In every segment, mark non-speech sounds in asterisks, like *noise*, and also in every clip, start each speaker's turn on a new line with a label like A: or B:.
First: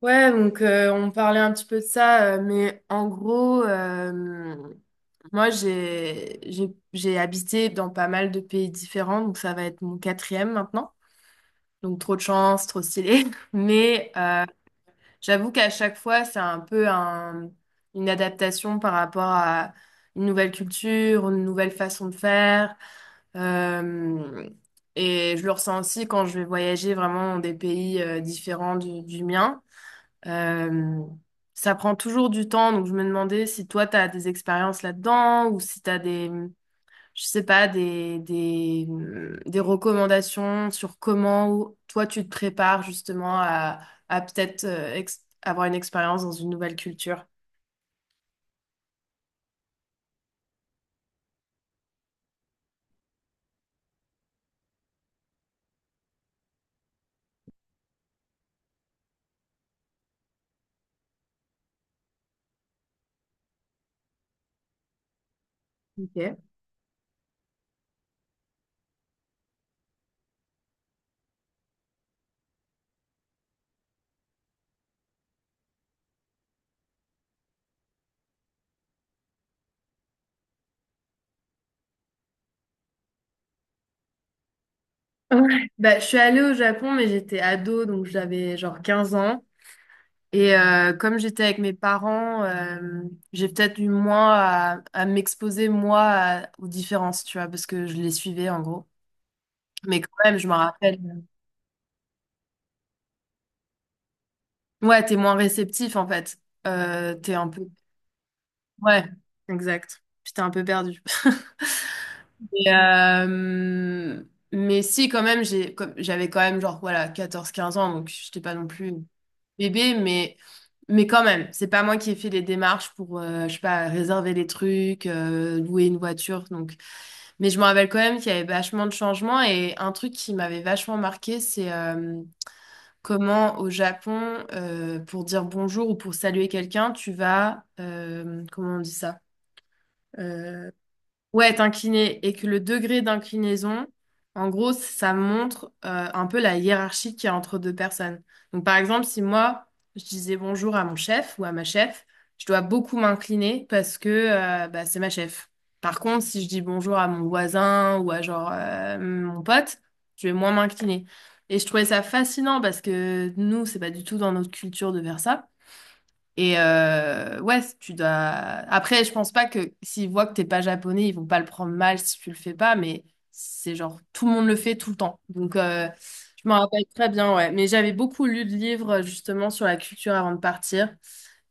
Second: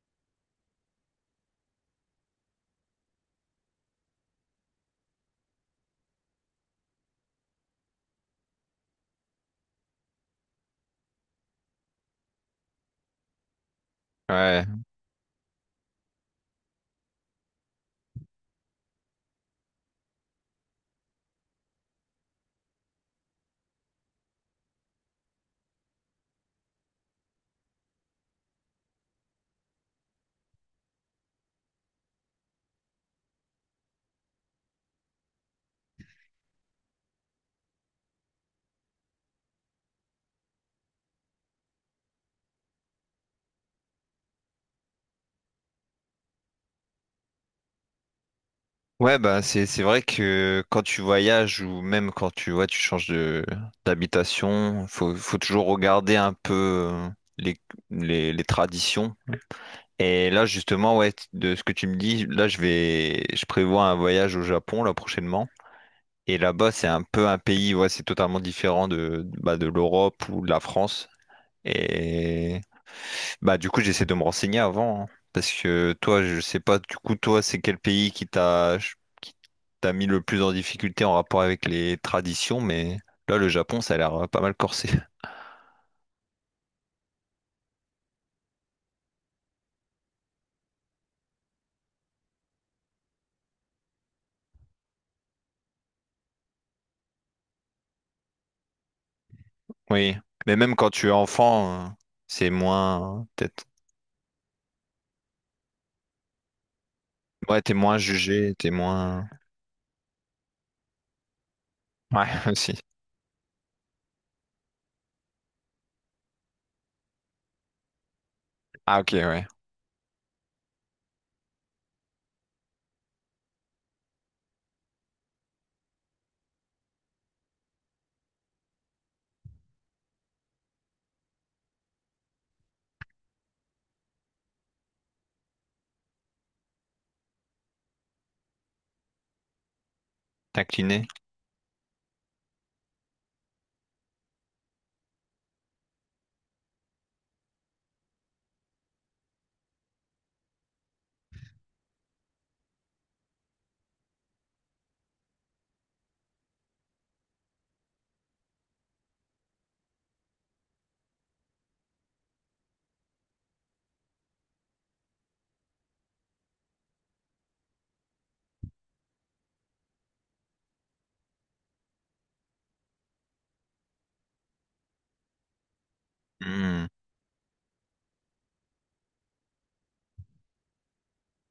A: Ouais, donc on parlait un petit peu de ça, mais en gros, moi j'ai habité dans pas mal de pays différents, donc ça va être mon quatrième maintenant. Donc trop de chance, trop stylé. *laughs* Mais
B: Ouais,
A: j'avoue qu'à chaque fois, c'est un peu une adaptation par rapport à une nouvelle culture, une nouvelle façon de faire. Euh, et je le ressens aussi quand je vais voyager vraiment dans des pays différents du mien. Euh, Ça prend toujours du temps, donc je me demandais si toi, tu as des expériences là-dedans ou si tu as des, je sais pas, des recommandations sur comment toi, tu te prépares justement à peut-être avoir une expérience dans une nouvelle culture.
B: ouais, bah c'est vrai que quand tu voyages ou même quand tu ouais tu changes de d'habitation, faut toujours regarder un peu les les traditions. Et là justement ouais de ce que tu me dis, là je prévois un voyage au Japon là prochainement. Et
A: Ok.
B: là-bas c'est un peu un pays ouais c'est totalement différent de de l'Europe ou de la France. Bah du coup j'essaie de me renseigner avant hein, parce que toi je sais pas du coup toi c'est quel pays qui t'a mis le plus en difficulté en rapport avec les traditions, mais là le Japon ça a l'air pas mal corsé. *laughs*
A: Ouais. Bah, je suis allée au Japon, mais j'étais ado, donc j'avais genre 15 ans. Et comme j'étais avec mes parents, j'ai peut-être eu moins à m'exposer, moi, aux différences, tu vois, parce que je les suivais, en gros. Mais quand
B: Oui,
A: même, je me
B: mais même quand
A: rappelle.
B: tu es enfant, c'est moins peut-être
A: Ouais, t'es moins réceptif, en fait. T'es un
B: ouais
A: peu.
B: t'es moins jugé t'es
A: Ouais,
B: moins
A: exact. Puis t'es un peu perdu. *laughs*
B: ouais
A: Et,
B: *laughs* aussi
A: euh, mais si, quand même, j'avais quand même, genre, voilà, 14-15 ans, donc j'étais pas non plus
B: ah ok ouais
A: bébé, mais quand même, c'est pas moi qui ai fait les démarches pour, je sais pas, réserver les trucs, louer une voiture. Donc. Mais je me rappelle quand même qu'il y avait vachement de changements et un truc qui m'avait vachement marqué, c'est comment au Japon, pour dire bonjour ou pour saluer quelqu'un, tu vas, comment on dit ça? euh,
B: t'incliner
A: Ouais, t'incliner et que le degré d'inclinaison, en gros, ça montre un peu la hiérarchie qu'il y a entre deux personnes. Donc, par exemple, si moi, je disais bonjour à mon chef ou à ma chef, je dois beaucoup m'incliner parce que bah, c'est ma chef. Par contre, si je dis bonjour à mon voisin ou à genre mon pote, je vais moins m'incliner. Et je trouvais ça fascinant parce que nous, c'est pas du tout dans notre culture de faire ça. Et ouais, tu dois. Après, je pense pas que s'ils voient que t'es pas japonais, ils vont pas le prendre mal si tu le fais pas, mais c'est genre tout le monde le fait tout le temps. Donc, je m'en rappelle
B: ouais
A: très bien, ouais. Mais j'avais beaucoup lu de livres justement sur la culture avant de partir.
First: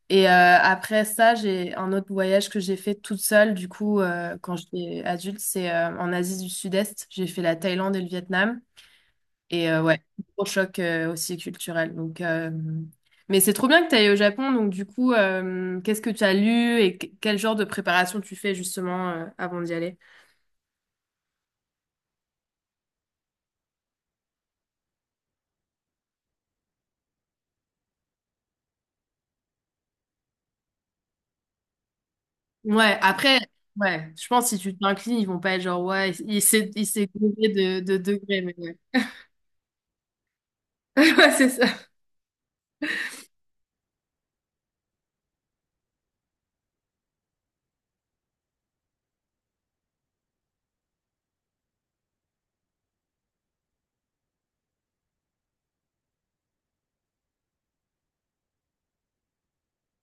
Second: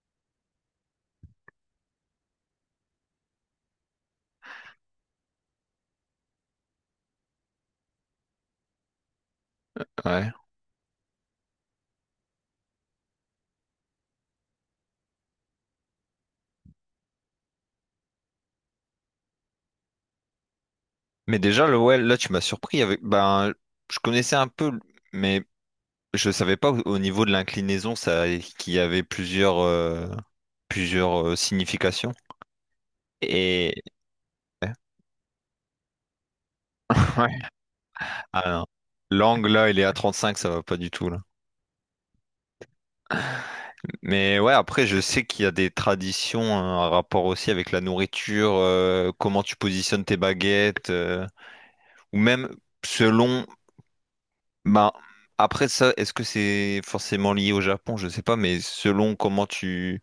A: Et après ça, j'ai un autre voyage que j'ai fait toute seule, du coup, quand j'étais adulte, c'est en Asie du Sud-Est. J'ai fait la Thaïlande et le Vietnam. Et ouais, gros choc aussi culturel. Donc. Mais c'est trop bien que tu ailles au Japon. Donc, du coup, qu'est-ce que tu as lu quel genre de préparation tu fais justement avant d'y aller?
B: mais déjà le ouais là tu m'as surpris avec ben je connaissais un peu mais je savais pas au au niveau de l'inclinaison ça qu'il y avait plusieurs significations.
A: Ouais, après,
B: Et
A: ouais, je pense que si tu t'inclines, ils vont pas être genre, ouais, il s'est
B: ouais.
A: gouré de degrés.
B: Ah
A: Mais
B: non.
A: ouais,
B: L'angle là, il est à 35, ça va pas du
A: *laughs*
B: tout là.
A: Ouais, c'est ça.
B: Mais ouais, après je sais qu'il y a des traditions, hein, un rapport aussi avec la nourriture, comment tu positionnes tes baguettes, ou même selon bah après ça, est-ce que c'est forcément lié au Japon? Je sais pas, mais selon comment tu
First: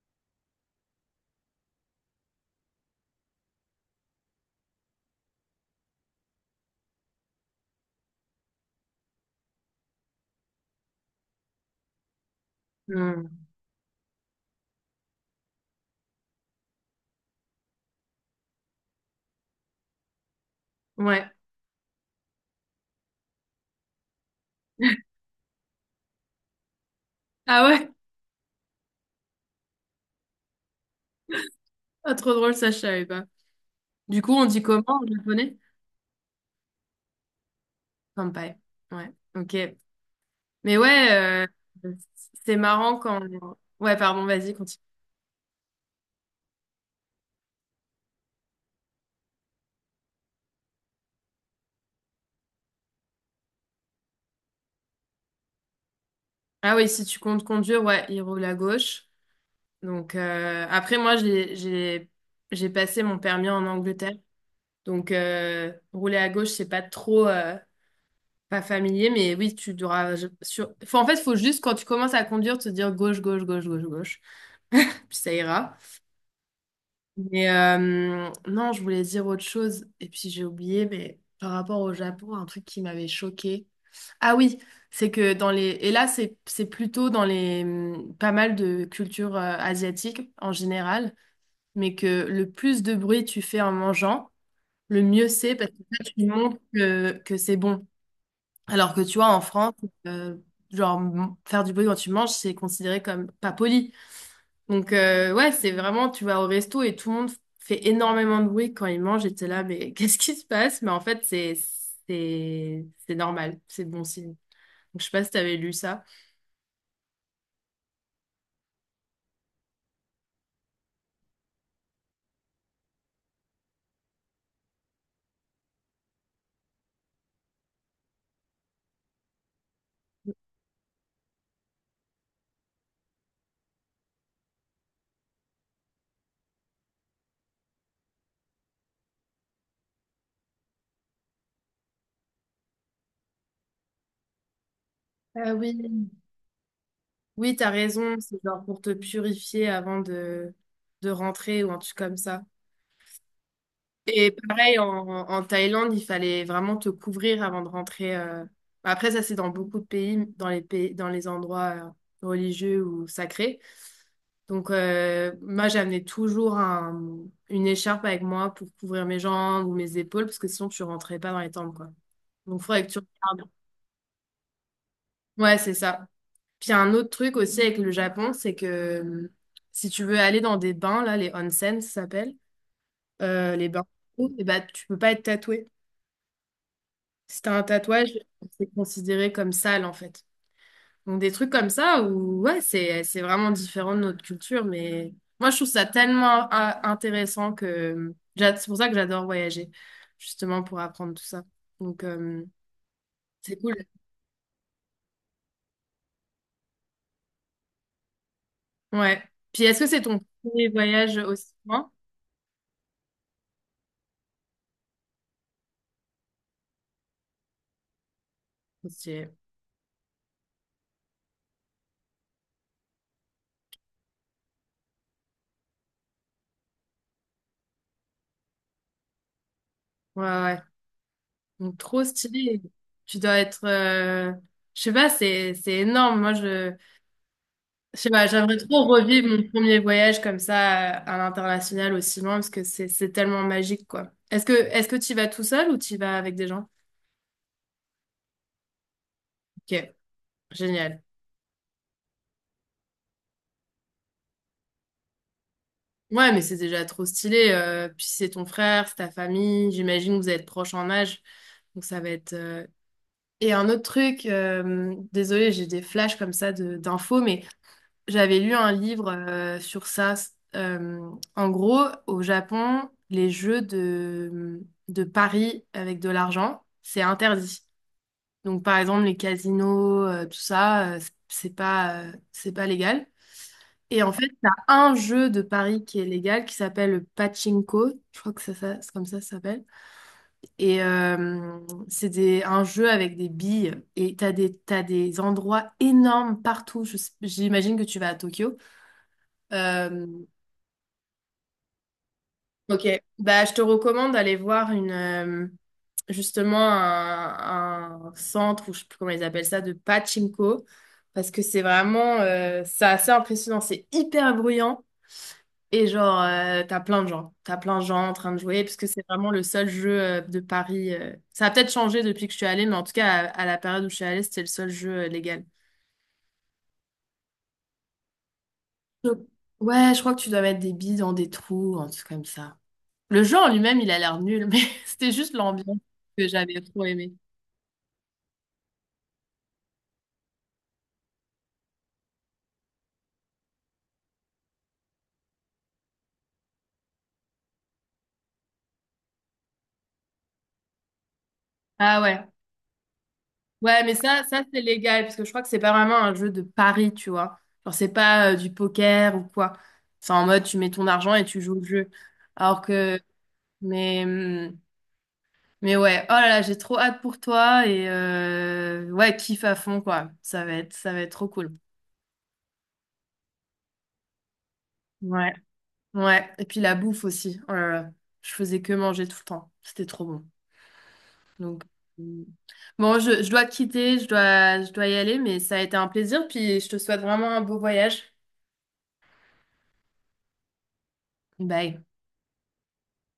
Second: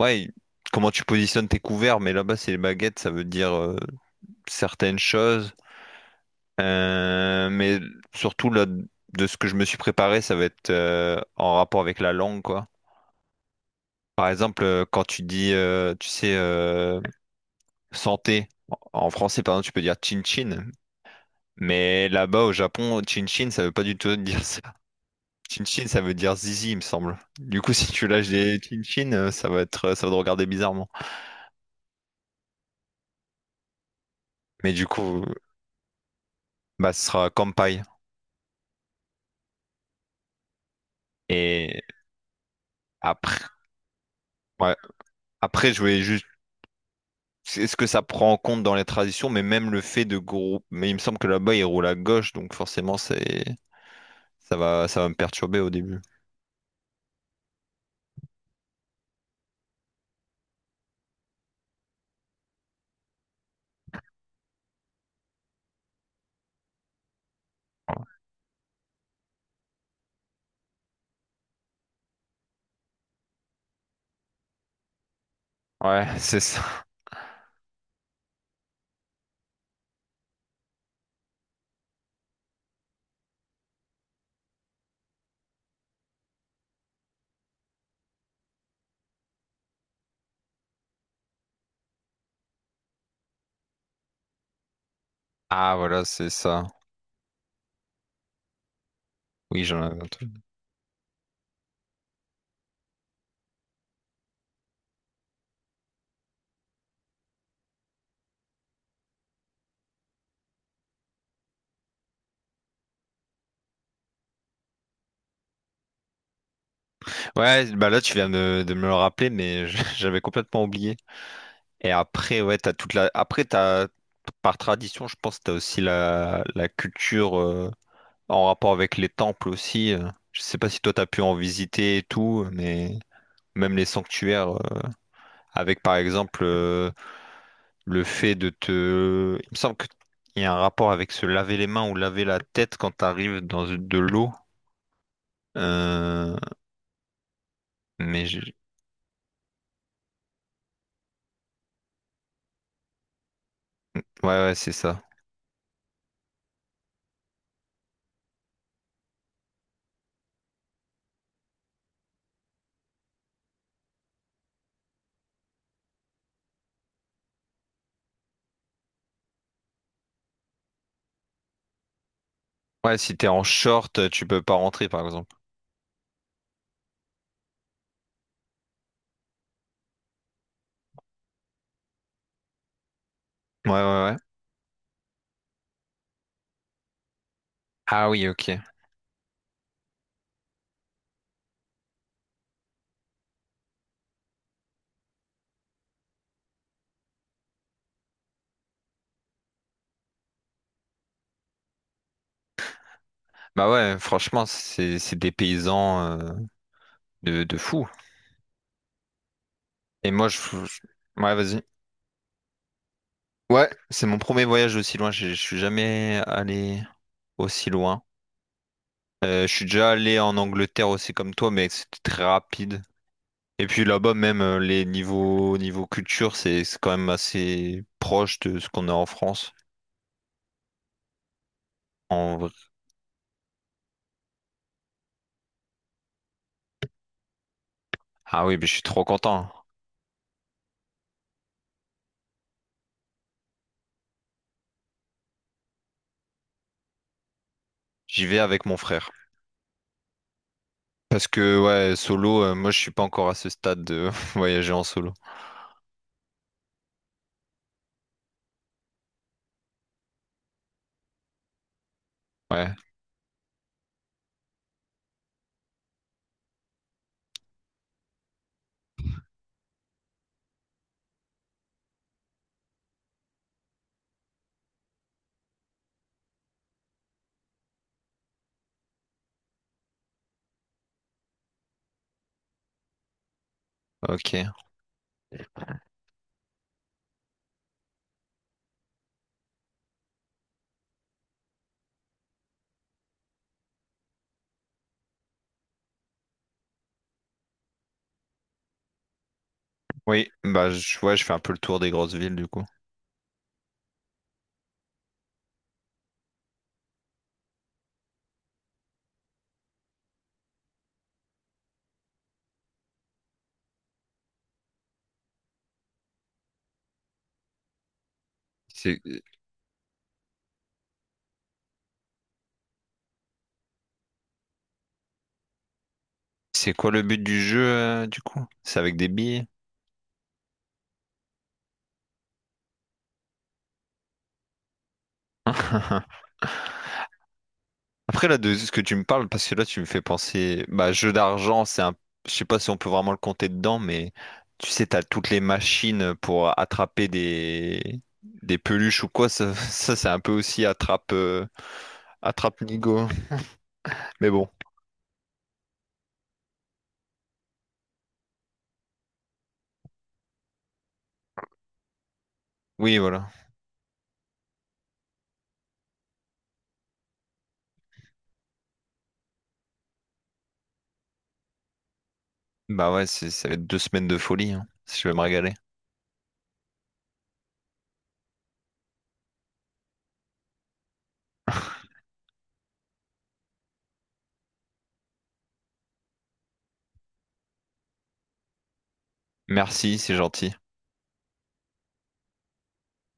B: ouais, comment tu positionnes tes couverts, mais là-bas c'est les baguettes, ça veut dire certaines choses. Mais surtout, là, de ce que je me suis préparé, ça va être en rapport avec la langue, quoi.
A: Hmm.
B: Par exemple, quand tu dis, tu sais, santé, en français, par exemple, tu peux dire chin-chin,
A: Ouais.
B: mais là-bas, au Japon, chin-chin, ça veut pas du tout *laughs* dire ça.
A: *laughs*
B: Chin-chin, ça veut dire zizi, il me semble. Du
A: Ah
B: coup, *laughs*
A: ouais?
B: si tu lâches des chin-chin, ça va être, ça va te regarder bizarrement.
A: Ah, trop drôle, ça, je savais pas. Du coup, on dit
B: Mais
A: comment
B: du
A: en
B: coup,
A: japonais?
B: bah, ce sera kampai.
A: Kanpai. Ouais, ok. Mais ouais, euh,
B: Et
A: c'est marrant quand.
B: après,
A: Ouais, pardon, vas-y,
B: ouais.
A: continue.
B: Après, je voulais juste c'est- est-ce que ça prend en compte dans les traditions, mais même le fait de groupe. Mais il me semble que là-bas, ils roulent à gauche, donc forcément, c'est ça va me perturber au début.
A: Ah oui, si tu comptes conduire, ouais, il roule à gauche. Donc, après, moi, j'ai passé mon permis en Angleterre. Donc, rouler à gauche, c'est pas trop pas familier, mais oui, tu devras. Faut, en fait, faut juste quand tu commences à conduire, te dire gauche, gauche, gauche, gauche, gauche. Puis ça ira.
B: Ouais, *laughs* c'est ça.
A: Mais non, je voulais dire autre chose, et puis j'ai oublié, mais par rapport au Japon, un truc qui m'avait choqué. Ah oui, c'est que dans les, et là, c'est plutôt dans les, pas mal de cultures asiatiques en général, mais que le plus de bruit tu fais en mangeant, le mieux c'est parce
B: Ah,
A: que ça,
B: voilà,
A: tu
B: c'est
A: montres
B: ça.
A: que c'est bon. Alors que tu vois, en
B: Oui,
A: France,
B: j'en avais entendu.
A: euh, genre faire du bruit quand tu manges, c'est considéré comme pas poli. Donc, ouais, c'est vraiment, tu vas au resto et tout le monde fait énormément de bruit quand ils mangent et t'es là, mais *laughs* qu'est-ce qui se passe? Mais en fait, c'est normal, c'est bon signe. Donc, je sais pas si t'avais lu ça.
B: Ouais, bah là, tu viens de me le rappeler, mais je- *laughs* j'avais complètement oublié. Et après, ouais, t'as toute la. Après, t'as par tradition, je pense, t'as aussi la culture en rapport avec les temples aussi. Euh. Je sais pas si toi, t'as pu en visiter et tout, mais même les sanctuaires, avec par exemple. Euh, le fait de te... Il me semble qu'il y a un rapport avec se laver les mains ou laver la tête quand t'arrives dans de l'eau.
A: Ah oui.
B: Euh,
A: Oui, t'as raison,
B: Mais
A: c'est
B: je-
A: genre pour te purifier avant de rentrer ou un truc comme ça. Et
B: ouais, c'est
A: pareil, en,
B: ça.
A: en Thaïlande, il fallait vraiment te couvrir avant de rentrer. Après, ça, c'est dans beaucoup de pays, dans les endroits religieux ou sacrés. Donc, moi, j'amenais toujours une écharpe avec moi pour couvrir mes jambes ou mes épaules, parce que sinon, tu rentrais pas dans les tempes, quoi. Donc, il faudrait que
B: Ouais,
A: tu
B: si t'es en
A: regardes.
B: short, tu peux pas rentrer, par exemple.
A: Ouais, c'est ça. Puis, il y a un autre truc aussi avec le Japon, c'est que si tu veux aller dans des bains, là, les onsen, ça s'appelle, les bains,
B: Ouais.
A: et bah, tu peux pas être tatoué. Si t'as un
B: Ah
A: tatouage,
B: oui, ok.
A: c'est considéré comme sale, en fait. Donc des trucs comme ça où ouais, c'est vraiment différent de notre culture, mais moi je trouve ça tellement intéressant que c'est pour ça que j'adore voyager, justement pour apprendre tout ça. Donc, c'est
B: Bah
A: cool.
B: ouais, franchement, c'est des paysans de fou.
A: Ouais. Puis est-ce que c'est
B: Et
A: ton
B: moi,
A: premier
B: je-
A: voyage
B: Ouais,
A: aussi
B: vas-y.
A: loin?
B: Ouais, c'est mon premier voyage aussi loin. Je suis jamais allé aussi loin.
A: Trop stylé.
B: Je suis déjà allé en Angleterre aussi comme toi, mais c'était très rapide. Et puis là-bas, même les niveaux niveau culture, c'est quand même assez proche de ce qu'on a en France.
A: Ouais, ouais. Donc trop
B: En vrai.
A: stylé. Tu dois être je sais pas, c'est énorme. Moi je sais pas,
B: Ah
A: j'aimerais
B: oui, mais je suis
A: trop
B: trop
A: revivre mon
B: content.
A: premier voyage comme ça à l'international aussi loin parce que c'est tellement magique quoi. Est-ce que tu y vas tout seul ou tu y vas avec des gens?
B: J'y vais avec mon frère.
A: Ok, génial.
B: Parce que ouais, solo, moi je suis pas encore à ce stade de *laughs* voyager en solo.
A: Ouais, mais c'est déjà trop stylé. Puis c'est ton frère, c'est ta famille. J'imagine que vous êtes proches en âge, donc ça va être.
B: Ouais,
A: Et un autre truc, désolé, j'ai des flashs comme ça de d'infos, mais j'avais lu un livre sur ça. Euh, En gros, au Japon, les jeux de paris avec de l'argent, c'est interdit. Donc, par exemple, les casinos, tout ça, c'est pas légal. Et en fait, t'as
B: ok.
A: un jeu de paris qui est légal qui s'appelle le pachinko. Je crois que c'est comme ça ça s'appelle. Et c'est un jeu avec des billes. Et t'as des endroits énormes partout. J'imagine que tu vas à Tokyo.
B: Oui, bah je, ouais, je fais un peu le tour des grosses villes du coup.
A: Ok, bah, je te recommande d'aller voir justement un centre, ou je sais plus comment ils appellent ça, de pachinko, parce que c'est vraiment, c'est assez impressionnant, c'est hyper bruyant, et genre, t'as plein de gens en train de jouer, parce que
B: C'est
A: c'est vraiment le seul jeu de paris. Ça a peut-être changé depuis que je suis allée, mais en tout cas, à la période où je suis allée, c'était le seul jeu légal.
B: c'est quoi le but du jeu du coup? C'est avec des
A: Je-
B: billets?
A: Ouais, je crois que tu dois mettre des billes dans des trous, un truc comme ça. Le jeu en lui-même, il a l'air nul, mais *laughs* c'était juste l'ambiance
B: *laughs*
A: que j'avais trop aimé.
B: Après, là, de ce que tu me parles, parce que là, tu me fais penser, bah, jeu d'argent, c'est un, je sais pas si on peut vraiment le compter dedans, mais tu sais, t'as toutes les machines pour attraper des peluches ou quoi, ça, *laughs* ça, c'est un peu aussi attrape,
A: Ah ouais.
B: attrape Nigo.
A: Ouais, mais ça,
B: Mais
A: ça
B: bon,
A: c'est légal, parce que je crois que c'est pas vraiment un jeu de pari, tu vois. Genre, c'est pas du poker ou quoi. C'est en mode, tu mets ton argent et tu joues le jeu. Alors
B: oui,
A: que,
B: voilà.
A: mais, hum, mais ouais, oh là là, j'ai trop hâte pour toi et ouais, kiffe à fond, quoi. Ça va être trop cool.
B: Bah ouais, c'est- ça va être 2 semaines de folie, hein. Je vais me
A: Ouais,
B: régaler.
A: ouais. Et puis la bouffe aussi. Oh là là, je faisais que manger tout le temps. C'était trop bon. Donc, euh, bon, je dois te quitter, je dois y aller, mais ça a été un plaisir, puis je te souhaite vraiment un beau voyage.
B: Merci, c'est gentil.
A: Bye.